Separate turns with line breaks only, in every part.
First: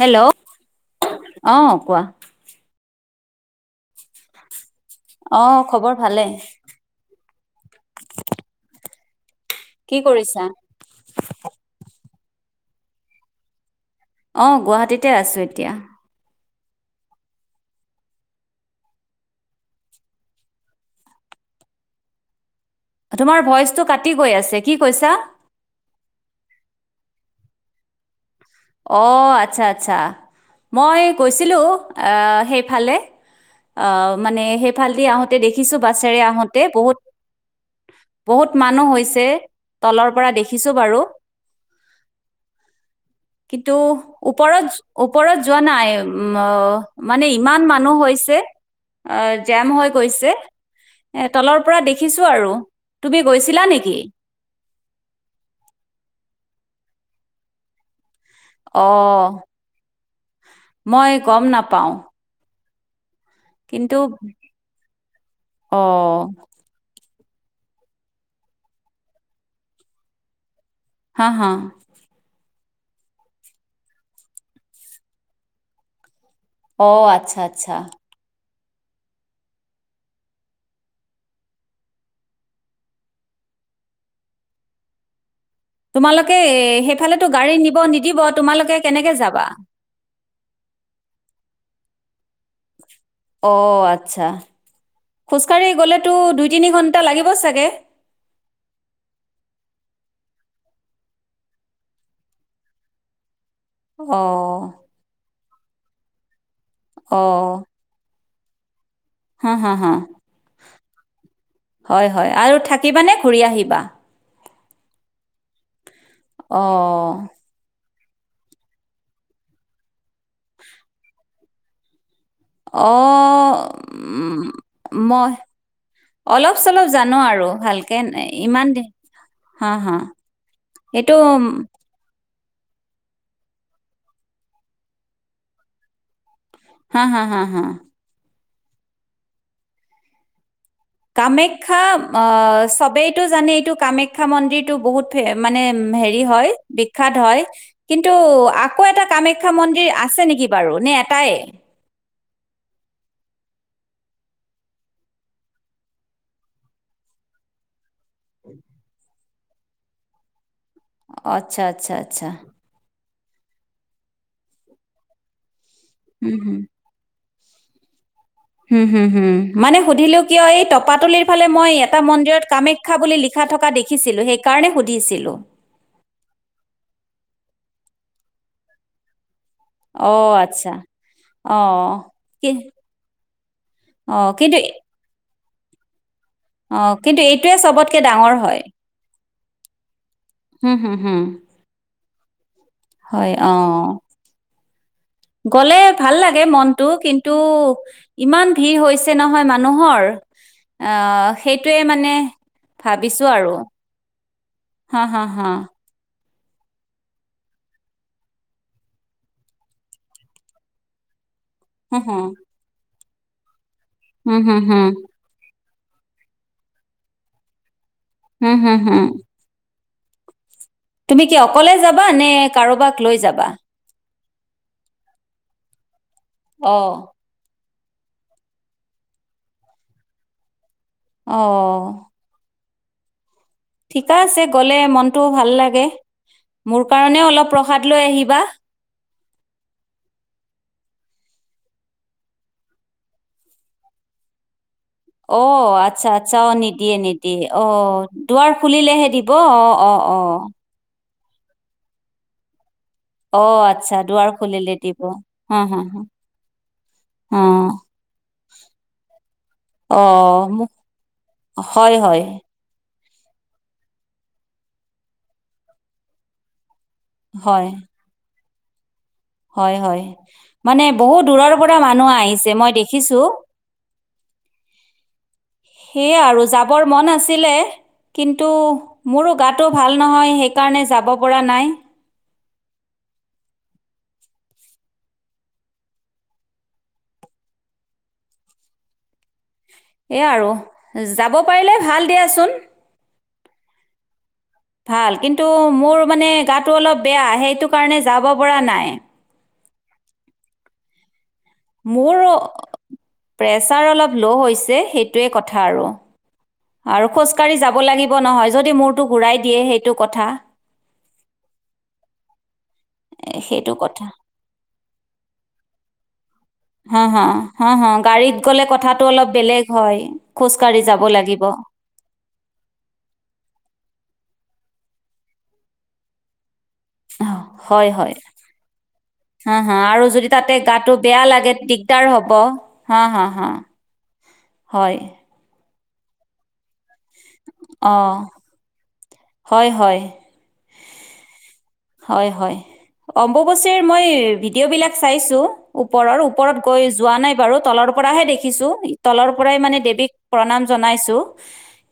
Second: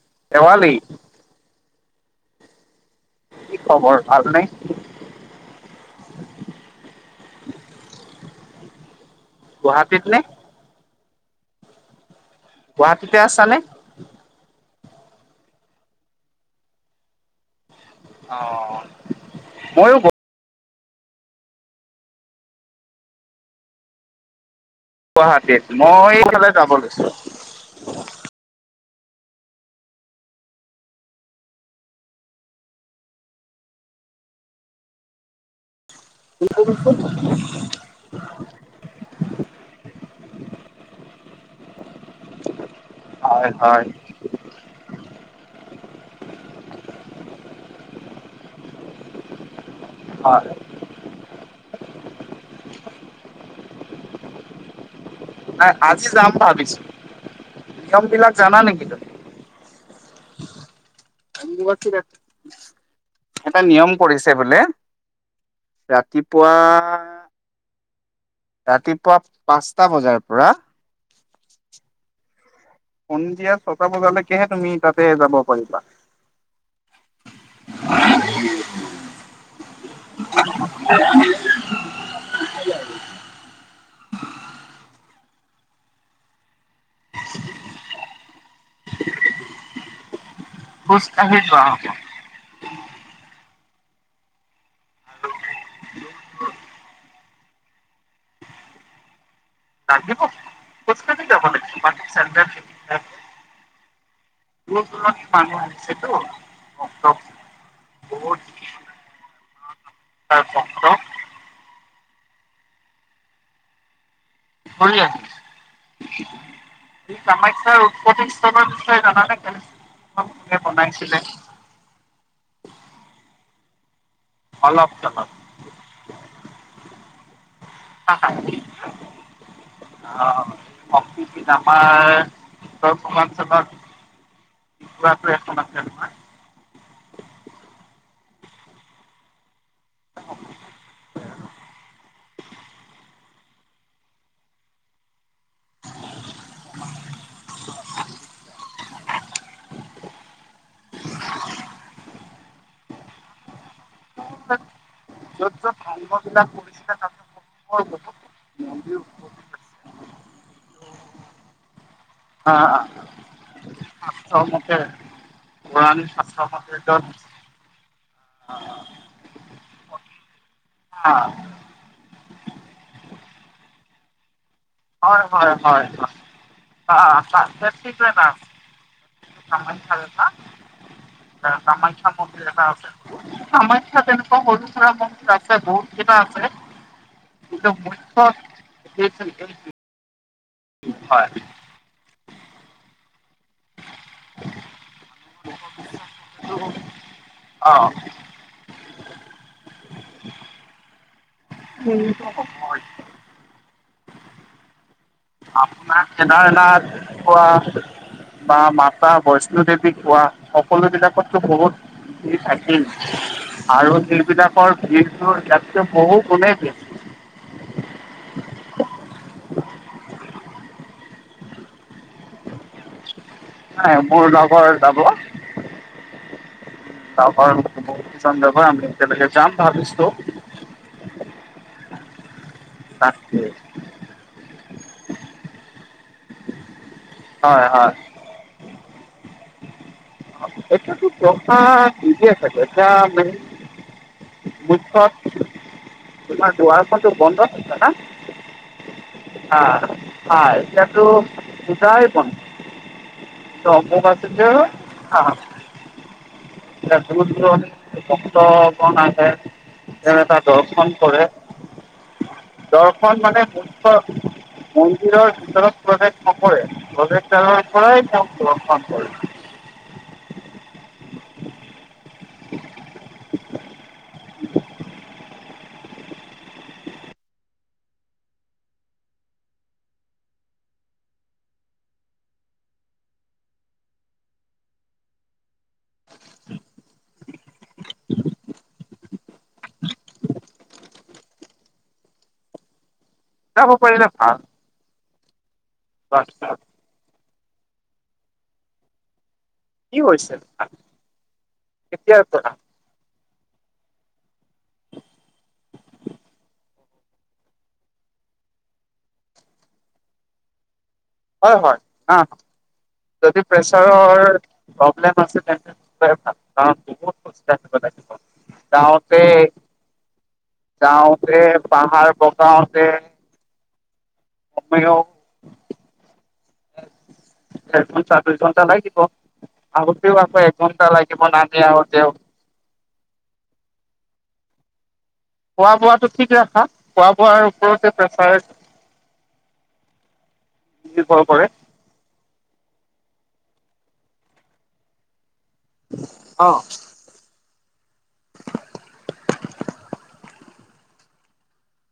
Hello
Shewali.
অ', কোৱা।
কি খবৰ ভাল নে?
অ', খবৰ ভালে। কি
গুৱাহাটীত নে
কৰিছা?
গুৱাহাটীতে আছা নে?
অ', গুৱাহাটীতে আছোঁ এতিয়া।
অ', মইওঁ গ
তোমাৰ ভইচ টো কাটি গৈ আছে, কি কৈছা?
গুৱাহাটীত মই এইফালে যাব লৈছো।
অ আতচ্ছা আতচ্ছা, মই গৈছিলো আহ সেইফালে আহ মানে সেইফালদি আহোতে দেখিছো বাছেৰে আহোতে বহুত বহুত মানুহ হৈছে, তলৰ পৰা দেখিছো বাৰু।
হয়
কিটো
হয়
ওপৰত ওপৰত যোৱা নাই উম অ মানে ইমান মানুহ হৈছে। আ জাম হৈ গৈছে।
হয়
এ তলৰ পৰা দেখিছো আৰু, তুমি গৈছিলা নেকি?
এ আজি যাম ভাবিছো। নিয়ম বিলাক জানা? নেকি তুমি?
অহ, মই গম নাপাওঁ।
[inaudible] এটা নিয়ম
কিন্তু
কৰিছে বোলে,
অ',
ৰাতিপুৱা ৰাতিপুৱা পাঁচটা বজাৰ পৰা
হ হ।
সন্ধিয়া ছটা বজালৈকেহে তুমি তাতে যাব পাৰিবা।
অ আতচ্ছা আতচ্ছা।
[inaudible]
তোমালোকে সেইফালেতো গাড়ী নিব নিদিব তোমালোকে কেনেকে যাবা?
খোজকাঢ়ি যোৱা হ'ব।
অ আচ্ছা, খোজকাঢ়ি গ'লেতো দুই তিনি ঘন্টা- টা লাগিব চাগে।
[inaudible]
অ।
দূৰ দূৰণিৰ মানুহ আহিছে টো
অহ।
বহুত
হ হ হ,
তাৰ বংশ
হয় হয় আৰু থাকিবা নে ঘূৰি আহিবা?
ঘূৰি আহিম, [inaudible]
অ',
প্ৰতিষ্ঠানৰ বিষয়ে জানানে [inaudible] বনাইছিলে?
অহ
অলপ চলপ
মই অলপ চলপ জানো আৰু ভাল
থাকা অহ
হা
শক্তি
এইটো
পিতামাৰ
উম,
উতৰ পূৰ্বাঞ্চলত [inaudible] এখ আছে নহয়।
হা হা হা হা।
[inaudible]
কামাখ্যা আ চবেইতটো জানে এইটো কামাখ্যা মন্দিৰটো বহুত মানে হেৰি হয় বিখ্যাত হয়। কিন্তু আকৌ এটা কামাখ্যা মন্দিৰ আছে নেকি বাৰু, নে এটাই?
য'ত য'ত ভং বিলাক কৰিছিলে তাতে [inaudible] মন্দিৰ
[unintelligible]
উৎপত্তি
অ আচ্ছা আচ্ছা আচ্ছা।
হা শাস্ত্ৰ মতে কোৰান
হুম হুম
[inaudible]
হু হু হুম মানে সুধিলো কিয় এই টপতোলিৰ ফালে মই এটা মন্দিৰত কামাখ্যা বুলি লিখা থকা দেখিছিলো সেইকাৰণে সুধি
হয় হয় হয়
অ
[inaudible] [inaudible]
আচ্ছা অ
কামাখ্যা
কি
মন্দিৰ এটা আছে, কামাখ্যা
অ
তেনেকুৱা
কিন্তু
সৰু সুৰা মন্দিৰ আ ছে বহুত কেইটা আছে।
অ কিন্তু এইটোৱে চবতকৈ ডাঙৰ হয়।
[inaudible]
হুম, হুম, হুম।
হয়
হয় অহ গলে ভাল লাগে মনটো কি ন্তু
অ
ইমান ভিৰ হৈছে নহয় মানুহৰ, আহঁ সেইটোৱে মানে ভাবিছোঁ আৰু হা হা হা।
তাত কেদাৰনাথ কোৱা বা মাতা বৈষ্ণো দেৱী পোৱা বা সকলো বিলাকতো বহুত
হু হু
ভিৰ থাকেই আৰু
হুম হুম
জিবিলাকৰ
হুম
ভিৰ তোৰ ইয়াতকৈ বহুগুণে বেছি।
হম হুম হুম। তুমি কি অকলে যাবা নে কাৰোবাক লৈ যাবা?
নাই মোৰ লগৰ যাব।
অহ।
তাপা বহুত কিজন যাব আমি একেলগে যাম ভাবিছো।
অহ।
তাকে
ঠিকা আছে গ'লে মনটো ভাল লাগে মোৰ কাৰণেও অলপ
হয় হয়
প্ৰসাদ লৈ আহিবা।
প্রসাদ দিলে ছাগে এতিয়া মেইন মুখ্য
অ' আচ্ছা আচ্ছা অ' নিদিয়ে
বন্ধ
নিদিয়ে
হৈছে না
অ' দুৱাৰ খুলিলেহে দিব অ' অ' অ'
ইতিয়াতো সদায় বন্ধ
অ
এতিয়া
আচ্ছা
অম্বুবাচী
দুৱাৰ
যে
খুলিলে দিব
আহ
অ' হ হ
এতিয়া দূৰ দূৰনি ভক্তৰ গন আহে সেই তাত
অ' মোক
দৰ্শন কৰে
হয় হয়
দৰ্শন মানে মুখ্য মন্দিৰৰ ভিতৰত প্ৰৱেশ নকৰে প্ৰৱেশ
হয়
আঁতৰৰ পৰাই তেওঁক ৰ্দশন কৰে
হয় হয় মানে বহুত দূৰৰ পৰা মানুহ আহিছে মই দেখিছোঁ
[inaudible]
সেইয়া আৰু যাবৰ মন আছিলে কিন্তু মোৰো গাটো ভাল নহয় সেইকাৰণে যাব পৰা নাই এইয়া আৰু যাব পাৰিলে ভাল দিয়াচোন
যাব পাৰিলে ভাল
ভাল কিন্তু মোৰ মানে গাটো অলপ বেয়া সেইটো কাৰণে যাব পৰা নাই
কি হৈছে আপোনাৰ
মোৰ প্ৰেছাৰ অলপ ল' হৈছে সেইটোৱে কথা আৰু আৰু খোজকাঢ়ি যাব লাগিব নহয় যদি মূৰটো ঘূৰাই দিয়ে সেইটো কথা
হয় হয় হ
এ,
যদি
সেইটো
প্ৰেছাৰৰ
কথা
হয় প্ৰব্লেম আছে তেন্তে নোজোৱাই ভাল কাৰণ
হ
বহুত
হ
খোজ
হ
কাঢ়িব
হ
লাগিব।
গাড়ীত গ'লে কথাটো
যাওঁতে
অলপ বেলেগ হয় খোজকাঢ়ি যাব
যাওঁতে
লাগিব
পাহাৰ বগাওঁতে কমেও
অহ,
এঘন্টা দুইঘন্টা লাগিব
হ হা আৰু
আহোতেও
যদি
আকৌ
তাতে
এঘন্টা
গাটো
লাগিব
বেয়া লাগে
নামি
দিগদাৰ
আহোতেও।
হ'ব হা হা হা হয়
খোৱা বোৱাটো ঠিক ৰাখা খোৱা বোৱাৰ ওপৰতে
অঁ
প্ৰেছাৰ
হয় হয়
ৰ্নিভৰ কৰে
হয় হয় অম্বুবাচিৰ মই ভিডিঅ' বিলাক চাইছোঁ ওপৰৰ
অ
ওপৰত গৈ যোৱা নাই বাৰু তলৰ পৰাহে দেখিছোঁ তলৰ পৰাই মানে দেৱীক প্ৰণাম জনাইছো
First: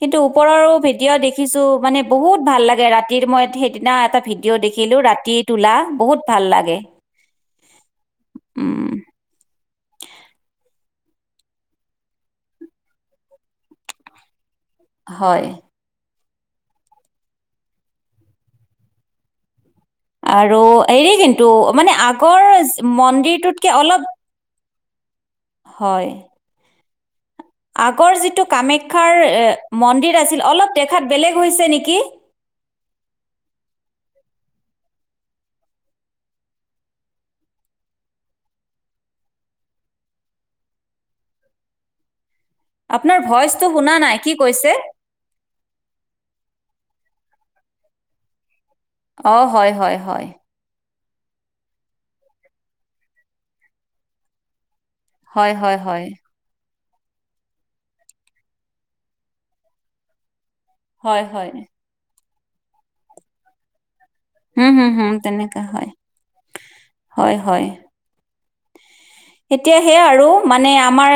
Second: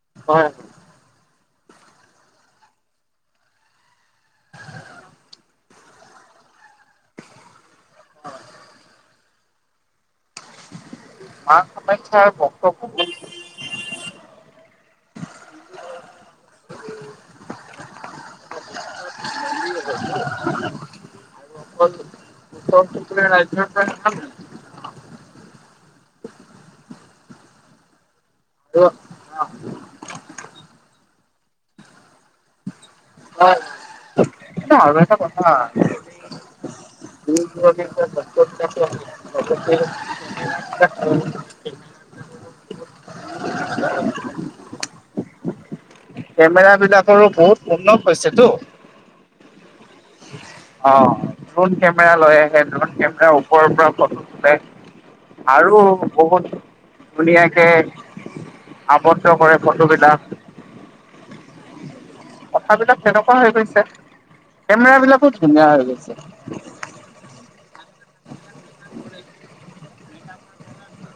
কিন্তু
হয়
ওপৰৰো ভিডিঅ' দেখিছোঁ মানে বহুত ভাল লাগে ৰাতিৰ মই সেইদিনা এটা ভিডিঅ ভিডিঅ দেখিলোঁ ৰাতি তোলা বহুত ভাল লাগে উম
মা কাখ্যাৰ ভক্ত বহুত
হয় আৰু হেৰি কিন্তু মানে
ওচৰ
আগৰ
চুবুৰীয়া ৰাজ্যৰ
মন্দিৰটোতকে
পৰা
অলপ
আহে।
হয় আগৰ যিটো
আৰু
কামাখ্যাৰ এ মন্দিৰ আছিল অলপ দেখাত বেলেগ হৈছে নেকি
হয় আৰু এটা কথা [unintelligible]
আপোনাৰ ভইচটো শুনা নাই কি কৈছে
কেমেৰা বিলাকৰো বহুত উন্নত হৈছে টো
অ হয় হয় হয়
অঁ, ড্ৰোন কেমেৰা লৈ আহে, ড্ৰোন কেমেৰা ওপৰৰ পৰা ফটো তোলে।
হয়, হয়,
আৰু
হয়,
বহুত ধুনীয়াকে আৱদ্ধ কৰে ফটোবিলাক।
হয় হয়।
কথাবিলাক তেনেকুৱা হৈ গৈছে,
হুম, হুম,
কেমেৰা
হুম,
বিলাকো
তেনেকা
ধুনীয়া হৈ
হয়,
গৈছে।
হয় হয়।
[unintelligible]
এতিয়া সেই আৰু মানে আমাৰ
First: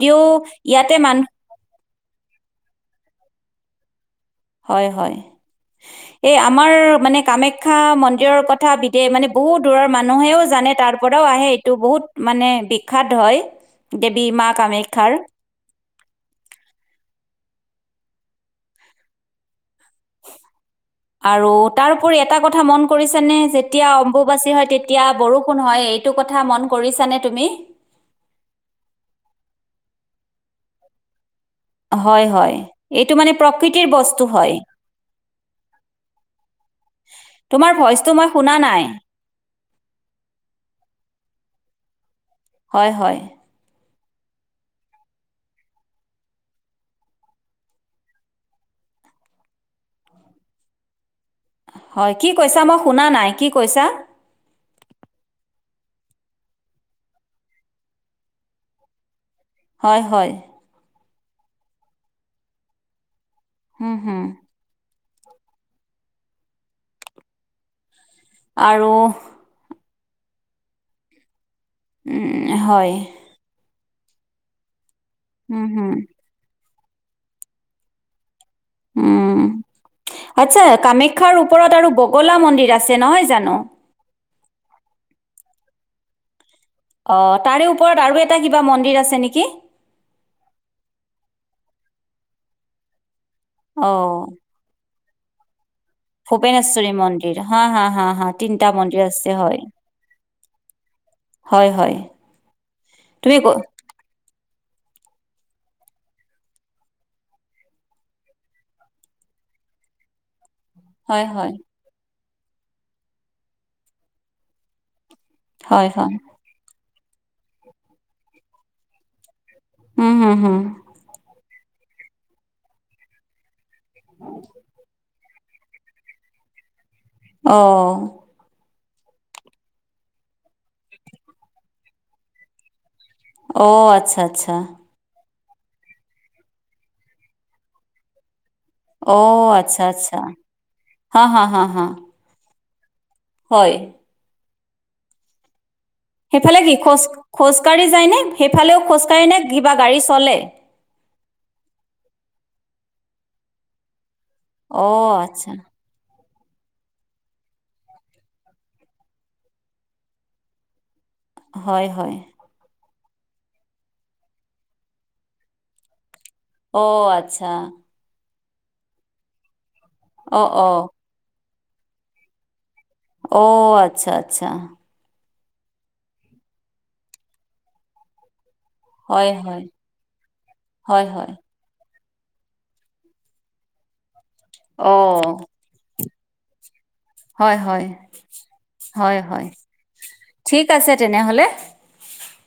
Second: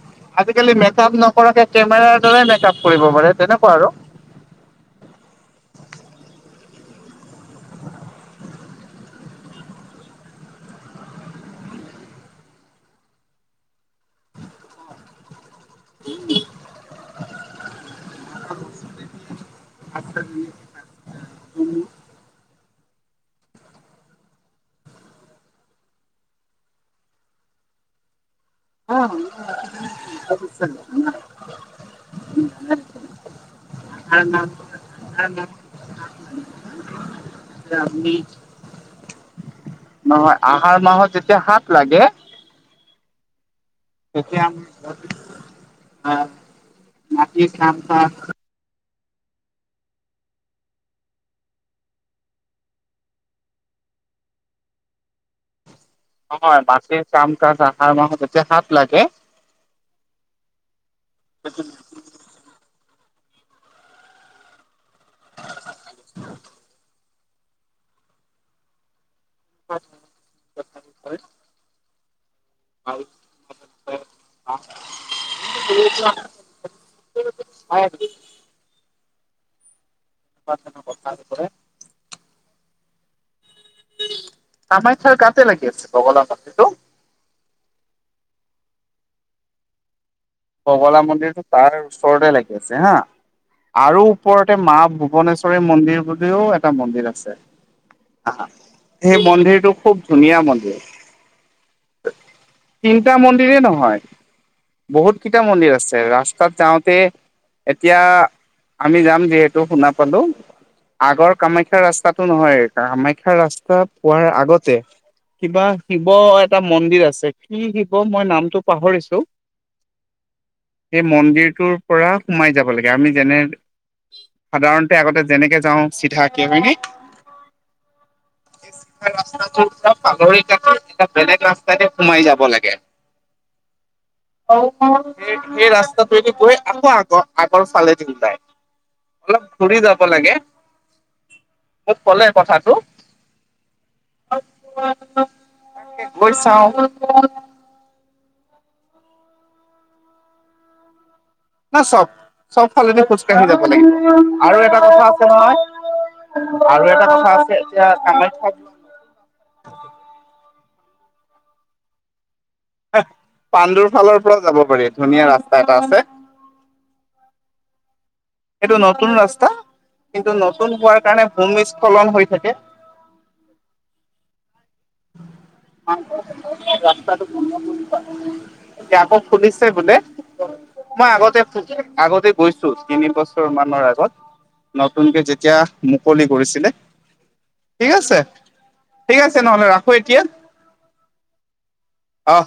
য'ত
আজিকালি মেকাআপ নকৰাকে কেমেৰা দ্বাৰা মেকাআপ কৰিব পাৰে তেনেকুৱা আৰু।
হয় হয়।
[unintelligible]
এই আমাৰ মানে কামাখ্যা মন্দিৰৰ কথা বিদে মানে বহুত দূৰৰ মানুহেও জানে তাৰ পৰাও আহে। টো বহুত মানে বিখ্যাত হয়, দেৱী মা কামাখ্যাৰ।
[unintelligible] [unintelligible]
আৰু তাৰওপৰি এটা কথা মন কৰিছে নে যেতিয়া অম্বুবাচী হয় তেতিয়া বৰষুণ হয়। এইটো কথা মন কৰিছা নে তুমি?
[inaudible]
হয় হয়, এইটো মানে প্ৰকৃতিৰ বস্তু হয়।
[unintelligible]
তোমাৰ ভইচটো মই শুনা নাই?
নহয় আহাৰ মাহত যেতিয়া হাত লাগে।
হয় হয়।
[inaudible]
হয় কি কৈছা, মই শুনা নাই কি কৈছা?
নহয় মাটিৰ কাম কাজ আহাৰ মাহত যেতিয়া হাত লাগে।
হয় হয়।
[unintelligible]
হুম হুম।
[unintelligible]
আৰু
[inaudible]
উম হয়। হুম হুম
[inaudible]
উম, আচ্ছা কামাখ্যাৰ ওপৰত আৰু বগলা মন্দিৰ আছে নহয় জানো।
কামাখ্যাৰ গাতে লাগি আছে বগলা মন্দিৰটো।
অ, তাৰে ওপৰত আৰু এটা কিবা মন্দিৰ আছে নেকি?
বগলা মন্দিৰটো তাৰ ওচৰতে লাগি আছে হা, আৰু
অঁ
ওপৰ তে মা ভূৱনেশ্বৰী মন্দিৰ বু লিও এটা
ভূপেনেশ্বৰী
মন্দিৰ আছে,
হা হা
হা
তিনিটা মন্দিৰ
সেই
আছে হয়
মন্দিৰটো খুব ধুনীয়া মন্দিৰ।
হয় হয়।
তিনিটা
তুমি ক
মন্দিৰেই নহয়, বহুতকেইটা মন্দিৰ আছে ৰাস্তাত যাওঁতে এতিয়া আমি যাম যিহেতু শুনা পালো।
হয়
আগৰ
হয়
কামাখ্যা ৰাস্তাটো নহয়, কামাখ্যা ৰাস্তাৰ পোৱাৰ আগতে কিবা
হয় হয়
শিৱ এটা মন্দিৰ আছে, কি শিৱ মই নামটো পাহৰিছো।
উম', হুম, হুম।
সেই মন্দিৰটোৰ পৰা সোমাই যাব লাগে, আমি যেনে সাধাৰণতে আগতে যেনেকে যাওঁ চিধাকে হয় নে।
অ।
এচ ৰাস্তাটো পৰা ফালৰি কাটি এটা বেলেগ ৰাস্তাইদি সোমাই যাব লাগে।
অ আচ্ছা আচ্ছা।
সেই ৰাস্তাটোয়েদি গৈ আকৌ আগৰ আগৰ ফালেদিও যায়। অলপ
অঁ
ঘুৰি
আচ্ছা
যাব
আচ্ছা
লাগে,
হা হা হা হা
মোক কলে কথাটো।
হয়।
[unintelligible]
সেইফালে কি খোজ
চাওঁ
খোজকাঢ়ি যায়নে? সেইফালেও খোজকাঢ়ে নে কিবা গাড়ী চলে?
না চব চব ফালেদি খোজ কাঢ়ি যাব লাগিব, আৰু এটা কথা
অঁ
আছে
আচ্ছা
নহয় আৰু এটা কথা আছে এতিয়া কামাখ্যা
হয় হয়।
পাণ্ডুৰ ফালৰ পৰাও যাব পাৰি, ধুনীয়া ৰাস্তা এটা আছে।
অ, আচ্ছা!
সেইটো নতুন ৰাস্তা, কিন্তু
অঁ
নতুন
অঁ
হোৱাৰ কাৰণে ভূমিস্খলন হৈ থাকে।
অ', আচ্ছা, আচ্ছা।
ৰাস্তাটো [inaudible] এতিয়া আকৌ
হয় হয়
খুলিছে বোলে
হয়
মই
হয়
আগতে আগতে গৈছো তিনি বছৰ মানৰ আগত, নতুনকে
অ'
যেতিয়া মুকলি কৰিছিলে।
হয় হয়
ঠিক আছে, ঠিক
হয়
আছে
হয়
নহ'লে ৰাখ
ঠিক আছে তেনেহলে।
অহ।